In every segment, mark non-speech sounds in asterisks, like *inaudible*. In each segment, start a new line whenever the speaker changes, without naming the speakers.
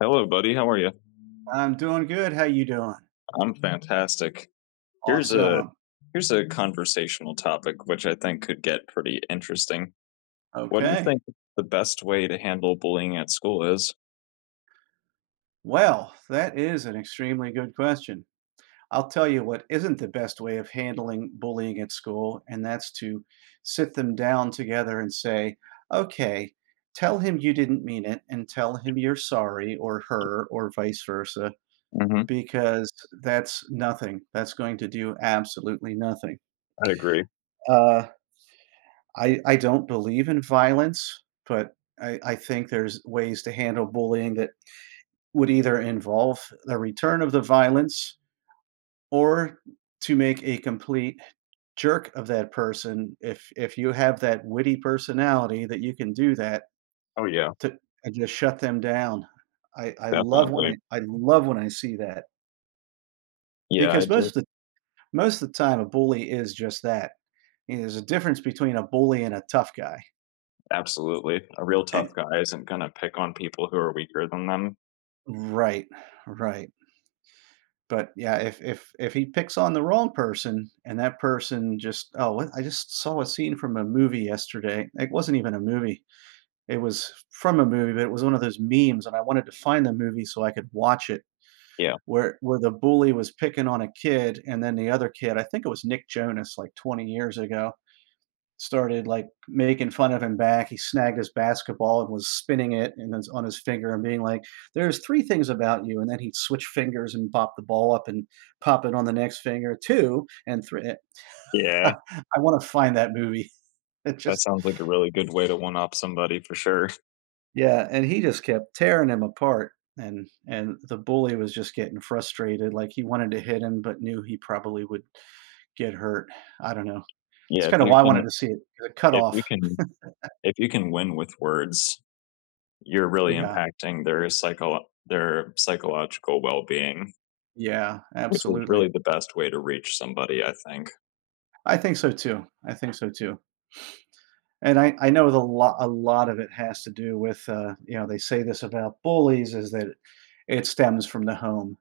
Hello, buddy. How are you?
I'm doing good. How you doing?
I'm fantastic. Here's a
Awesome.
Here's a conversational topic which I think could get pretty interesting. What do you
Okay.
think the best way to handle bullying at school is?
Well, that is an extremely good question. I'll tell you what isn't the best way of handling bullying at school, and that's to sit them down together and say, okay, tell him you didn't mean it and tell him you're sorry or her or vice versa,
Hmm.
because that's nothing. That's going to do absolutely nothing.
I'd agree.
Uh, I don't believe in violence, but I think there's ways to handle bullying that would either involve the return of the violence or to make a complete jerk of that person if you have that witty personality that you can do that
Oh yeah,
to and just shut them down. I love when I
definitely.
I love when I see that
Yeah, I
because most
do.
of the most of the time, a bully is just that. You know, there's a difference between a bully and a tough guy,
Absolutely. A real
and
tough guy isn't gonna pick on people who are weaker than them.
right, right. But yeah, if he picks on the wrong person and that person just, "Oh, what? I just saw a scene from a movie yesterday." It wasn't even a movie. It was from a movie, but it was one of those memes, and I wanted to find the movie so I could watch it,
Yeah.
where the bully was picking on a kid, and then the other kid, I think it was Nick Jonas, like, 20 years ago, started like making fun of him back. He snagged his basketball and was spinning it and it's on his finger and being like, "There's three things about you," and then he'd switch fingers and pop the ball up and pop it on the next finger, two and three. *laughs*
Yeah.
I want to find that movie. *laughs* It
That
just
sounds like a really good way to one up somebody for sure.
yeah, and he just kept tearing him apart, and the bully was just getting frustrated. Like he wanted to hit him, but knew he probably would get hurt. I don't know. It's
Yeah,
kind of why I wanted to see it. The
if you
cutoff.
can if you can win with words, you're really
Yeah,
impacting their psycho their psychological well-being,
yeah,
which is
absolutely.
really the best way to reach somebody, I think.
I think so too. I think so too. And I know the lot a lot of it has to do with you know, they say this about bullies, is that it stems from the home.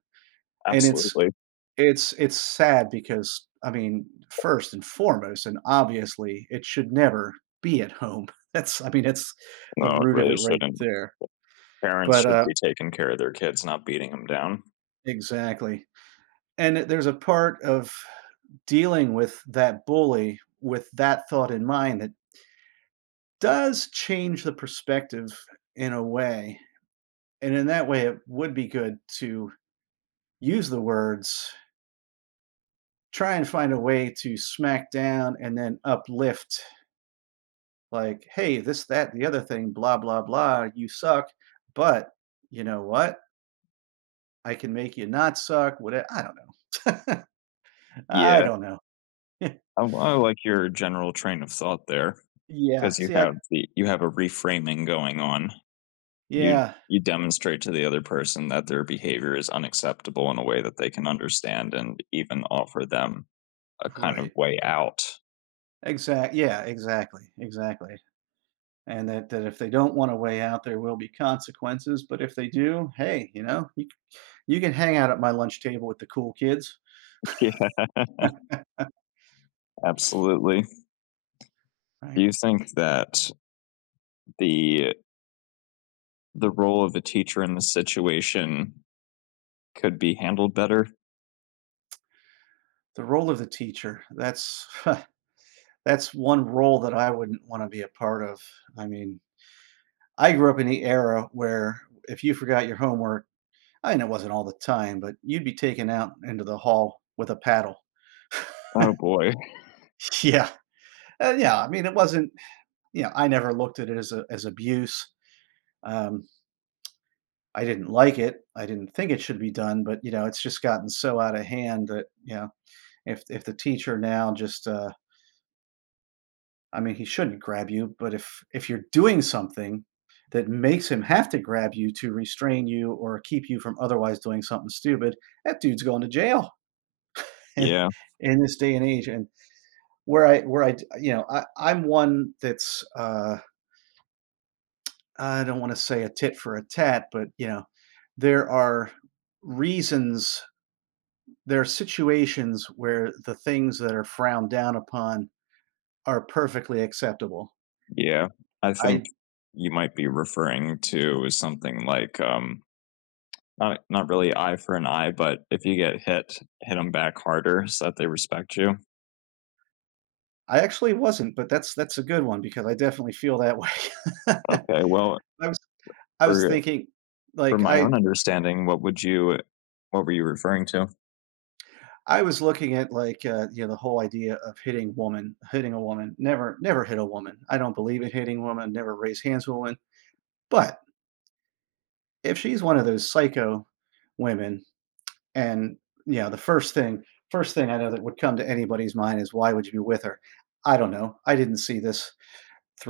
And it's
Absolutely.
it's sad because, I mean, first and foremost, and obviously it should never be at home. *laughs* That's, I mean, it's the
No, it
root of it
really
right
shouldn't.
there.
Parents
But
should be taking care of their kids, not beating them down.
exactly. And there's a part of dealing with that bully with that thought in mind that does change the perspective in a way. And in that way, it would be good to use the words, try and find a way to smack down and then uplift, like, hey, this, that, the other thing, blah, blah, blah, you suck. But you know what? I can make you not suck. What, I don't know. I
Yeah,
don't know. *laughs*
I like your general train of thought there
Yeah.
because you have the you have a reframing going on. You
Yeah,
demonstrate to the other person that their behavior is unacceptable in a way that they can understand and even offer them a kind of
right.
way out.
Exact. Yeah, exactly. Exactly. And that if they don't want to weigh out, there will be consequences. But if they do, hey, you know, you can hang out at my lunch table with the cool kids,
Yeah, absolutely. Do
right?
you think that the the role of a teacher in this situation could be handled better?
The role of the teacher, that's *laughs* that's one role that I wouldn't want to be a part of. I mean, I grew up in the era where if you forgot your homework, I know it wasn't all the time, but you'd be taken out into the hall with a paddle. *laughs*
Oh boy.
Yeah. Yeah. I mean, it wasn't, you know, I never looked at it as, a, as abuse. Um, I didn't like it. I didn't think it should be done, but, you know, it's just gotten so out of hand that, you know, if the teacher now just, I mean, he shouldn't grab you, but if you're doing something that makes him have to grab you to restrain you or keep you from otherwise doing something stupid, that dude's going to jail *laughs* and
Yeah,
in this day and age. And where I where I, you know, I'm one that's, I don't wanna say a tit for a tat, but, you know, there are reasons, there are situations where the things that are frowned down upon are perfectly acceptable.
yeah. I think
I
you might be referring to something like not really eye for an eye, but if you get hit, hit them back harder so that they respect you.
I actually wasn't, but that's a good one because I definitely feel that way. *laughs*
Okay, well,
I was I was
for
thinking
for
like
my own understanding, what would you what were you referring to?
I was looking at like, you know, the whole idea of hitting woman, hitting a woman. Never never hit a woman. I don't believe in hitting women, never raise hands with a woman. But if she's one of those psycho women. And, you know, the first thing I know that would come to anybody's mind is, "Why would you be with her?" I don't know. I didn't see this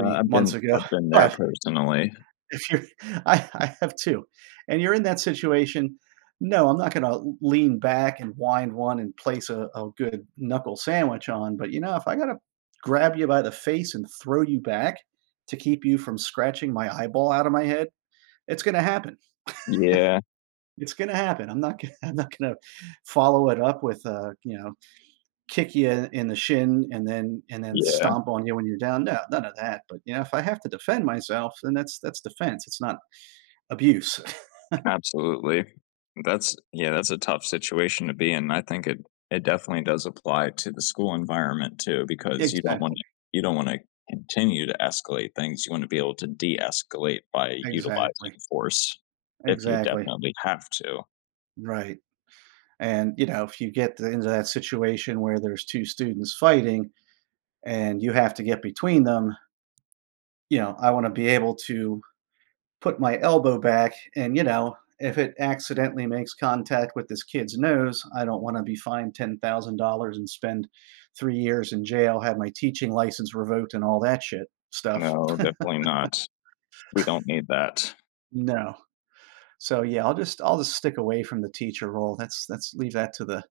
Uh, I've
months
been
ago,
I've been
*laughs*
there
but
personally.
if you're I have two, and you're in that situation, no, I'm not gonna lean back and wind one and place a good knuckle sandwich on, but, you know, if I gotta grab you by the face and throw you back to keep you from scratching my eyeball out of my head, it's gonna happen.
Yeah,
It's gonna happen. I'm not gonna *laughs* I'm not gonna follow it up with, you know, kick you in the shin and then
yeah.
stomp on you when you're down. No, none of that. But you know, if I have to defend myself, then that's defense. It's not abuse.
Absolutely. That's, yeah, that's a tough situation to be in. I think it definitely does apply to the school environment too,
*laughs*
because you don't want
Exactly.
to you don't want to continue to escalate things. You want to be able to de-escalate by
Exactly.
utilizing force if you
Exactly.
definitely have to.
Right. And you know, if you get into that situation where there's two students fighting and you have to get between them, you know, I want to be able to put my elbow back, and you know, if it accidentally makes contact with this kid's nose, I don't want to be fined $10,000 and spend 3 years in jail, have my teaching license revoked, and all that shit stuff.
No, definitely not. We don't need that.
No. So yeah, I'll just stick away from the teacher role. That's leave that to the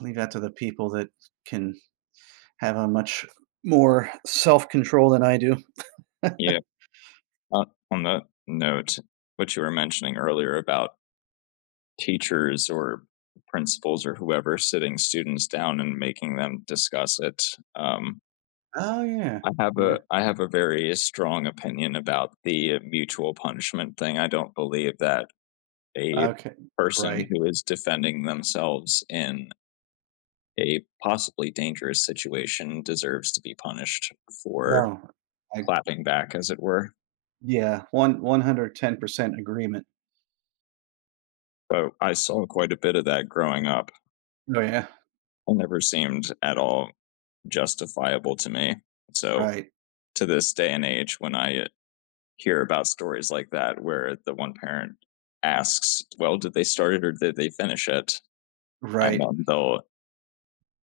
leave that to the people that can have a much more self-control than I do. *laughs*
Yeah. Uh, on that note, what you were mentioning earlier about teachers or principals or whoever sitting students down and making them discuss it. Um,
Oh yeah. Yeah.
I have a very strong opinion about the mutual punishment thing. I don't believe that a
Okay.
person
Right.
who is defending themselves in a possibly dangerous situation deserves to be punished
no
for
I
clapping back, as it were.
yeah, one 110% agreement.
But I saw quite a bit of that growing up.
Oh, yeah.
It never seemed at all justifiable to me. So
Right.
to this day and age when I hear about stories like that where the one parent asks, "Well, did they start it or did they finish it?" And
Right.
then they'll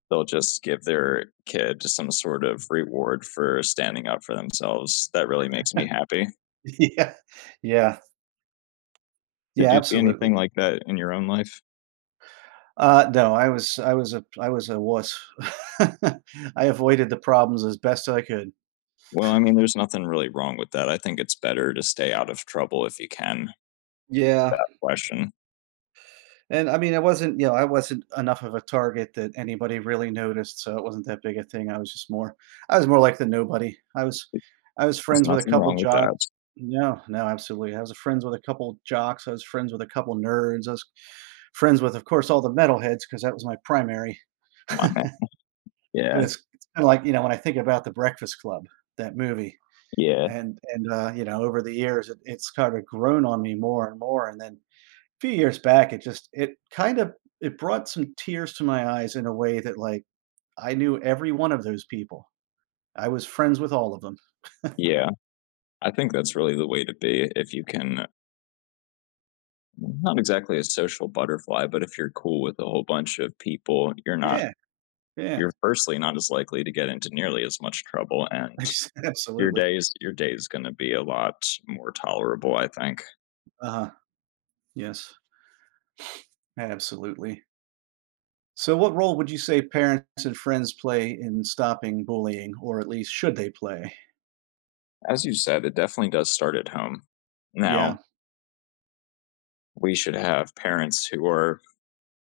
they'll just give their kid some sort of reward for standing up for themselves. That really makes me happy.
*laughs* Yeah. Yeah.
Did
Yeah,
you see
absolutely.
anything like that in your own life?
No, I was a wuss. *laughs* I avoided the problems as best I could.
Well, I mean, there's nothing really wrong with that. I think it's better to stay out of trouble if you can.
Yeah.
Question.
And I mean, I wasn't, you know, I wasn't enough of a target that anybody really noticed, so it wasn't that big a thing. I was just more I was more like the nobody. I was
There's
friends with a
nothing
couple
wrong with that.
jocks. No, no, absolutely. I was friends with a couple jocks. I was friends with a couple nerds. I was friends with, of course, all the metalheads because that was my primary.
Come on, man. Yeah,
But it's kinda like, you know, when I think about The Breakfast Club, that movie,
yeah,
and, you know, over the years, it's kinda grown on me more and more, and then a few years back, it just it kind of it brought some tears to my eyes in a way that, like, I knew every one of those people. I was friends with all of them.
yeah. I think that's really the way to be if you can, not exactly a social butterfly, but if you're cool with a whole bunch of people, you're not
Yeah, yeah.
you're firstly not as likely to get into nearly as much trouble,
*laughs*
and
Ex absolutely.
your day's going to be a lot more tolerable, I think.
Uh-huh. Yes, absolutely. So what role would you say parents and friends play in stopping bullying, or at least should they play?
As you said, it definitely does start at home. Now,
Yeah,
we should have parents who are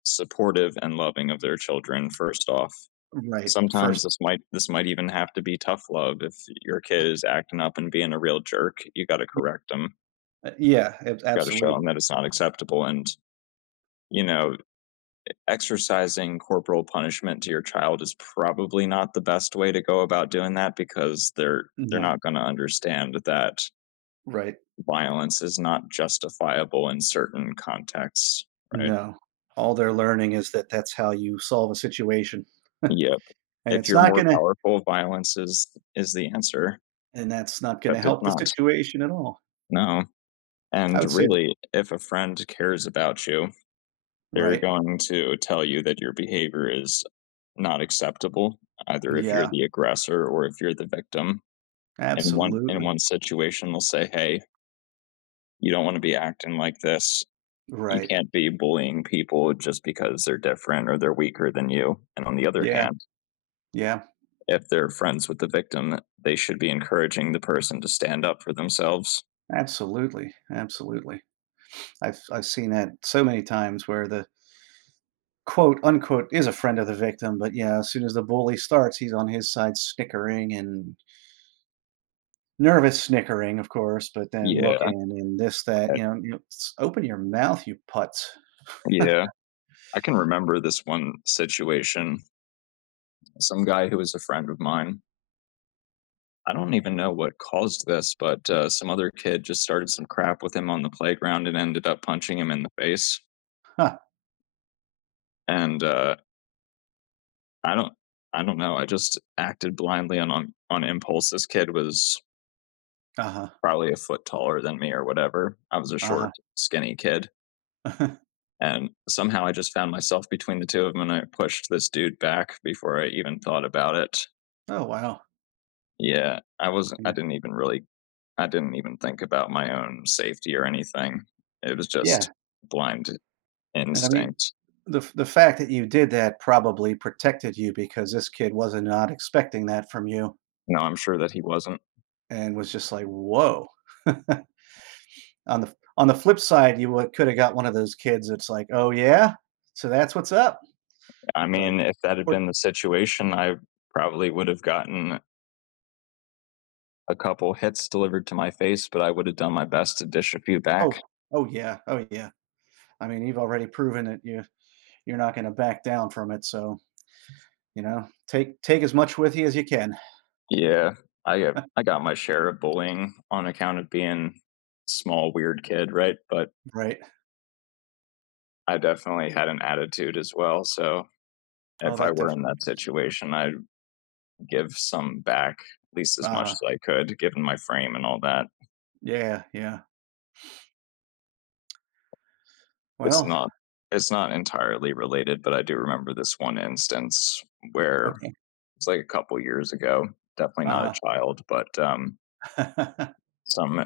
supportive and loving of their children first off.
right,
Sometimes
first.
this might even have to be tough love. If your kid is acting up and being a real jerk, you got to correct them. You
Yeah, ab
got to show them
absolutely.
that it's not acceptable and, you know, exercising corporal punishment to your child is probably not the best way to go about doing that because they're
No,
not going to understand that
right.
violence is not justifiable in certain contexts, right?
No. All they're learning is that that's how you solve a situation, *laughs* and
Yep. If
it's
you're
not
more
gonna
powerful, violence is the answer,
and that's not
but
gonna
it's
help the
not.
situation at all.
No.
I
And
would say that,
really, if a friend cares about you, they're
right.
going to tell you that your behavior is not acceptable, either if you're
Yeah,
the aggressor or if you're the victim. In one in
absolutely.
one situation they'll say, hey, you don't want to be acting like this, you
Right.
can't be bullying people just because they're different or they're weaker than you. And on the other
Yeah,
hand,
yeah,
if they're friends with the victim, they should be encouraging the person to stand up for themselves.
absolutely, absolutely. I've seen that so many times where the quote, unquote, is a friend of the victim, but yeah, as soon as the bully starts, he's on his side snickering and nervous snickering, of course, but then
Yeah,
looking and this, that, you know, "S open your mouth, you putz."
yeah. I can remember this one situation. Some guy who was a friend of mine, I don't even know what caused this, but some other kid just started some crap with him on the playground and ended up punching him in the face.
Huh,
And I don't I don't know. I just acted blindly on on impulse. This kid was
uh-huh,
probably a foot taller than me or whatever. I was a
uh-huh.
short, skinny kid.
*laughs*
And somehow I just found myself between the two of them and I pushed this dude back before I even thought about it.
Oh, wow.
Yeah,
Yeah.
I didn't even think about my own safety or anything. It was just
Yeah,
blind
and I mean,
instinct.
the f the fact that you did that probably protected you because this kid was not expecting that from you
No, I'm sure that he wasn't.
and was just like, "Whoa." *laughs* On the on the flip side, you would coulda got one of those kids that's like, "Oh, yeah? So that's what's up?"
I
But
mean, if that had
or
been the situation, I probably would have gotten a couple hits delivered to my face, but I would have done my best to dish a few
oh,
back.
oh, yeah, oh, yeah. I mean, you've already proven that you you're not going to back down from it. So you know, take take as much with you as you can.
Yeah, I got my share of bullying on account of being a small weird kid, right? But
Right.
I definitely had an attitude as well. So
Oh,
if I
that
were in
definitely
that
helps.
situation, I'd give some back at least
Uh
as much
huh.
as I could, given my frame and all that.
Yeah. Yeah.
It's
Well.
not entirely related, but I do remember this one instance where
Okay.
it's like a couple years ago. Definitely not a
Uh
child, but
huh.
some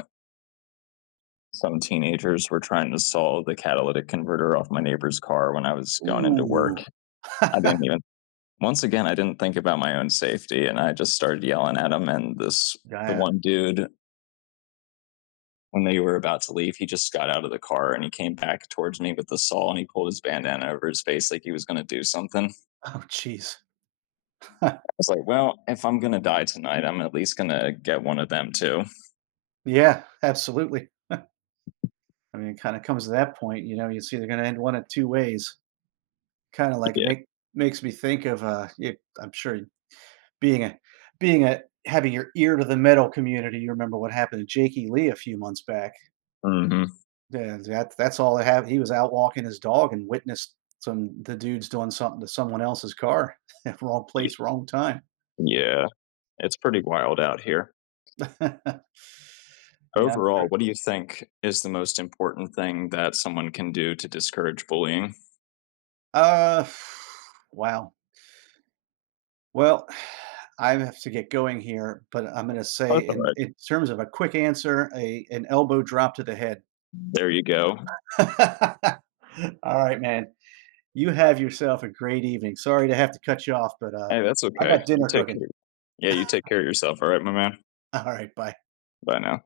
teenagers were trying to solve the catalytic converter off my neighbor's car when I was
*laughs*
going into work.
Ooh.
I
*laughs*
didn't even, once again, I didn't think about my own safety and I just started yelling at them. And this, the
Yeah.
one dude, when they were about to leave, he just got out of the car and he came back towards me with the saw and he pulled his bandana over his face like he was going to do something. I
Oh, jeez. *laughs*
was like, well, if I'm going to die tonight, I'm at least going to get one of them too.
Yeah. Absolutely. I mean, it kind of comes to that point. You know, it's either going to end one of two ways. Kind of like it
Yeah.
make makes me think of, it, I'm sure, being a having your ear to the metal community. You remember what happened to Jakey Lee a few months back.
Mm-hmm.
Yeah, that that's all they have. He was out walking his dog and witnessed some the dudes doing something to someone else's car. *laughs* Wrong
Yeah.
place, wrong time. *laughs*
Yeah. It's pretty wild out here.
Yeah, I'm pre
Overall, what do you think is the most important thing that someone can do to discourage bullying?
uh, *sighs* wow. Well, *sighs* I have to get going here, but I'm gonna
Oh,
say
that's all
in
right.
in terms of a quick answer, a an elbow drop to the head.
There you go.
*laughs* All right, man. You have yourself a great evening. Sorry to have to cut you off, but,
Hey, that's
I
okay.
got
You
dinner
take
cooking.
care. Yeah, you take care of yourself. All right, my man.
*laughs* All right, bye.
Bye now.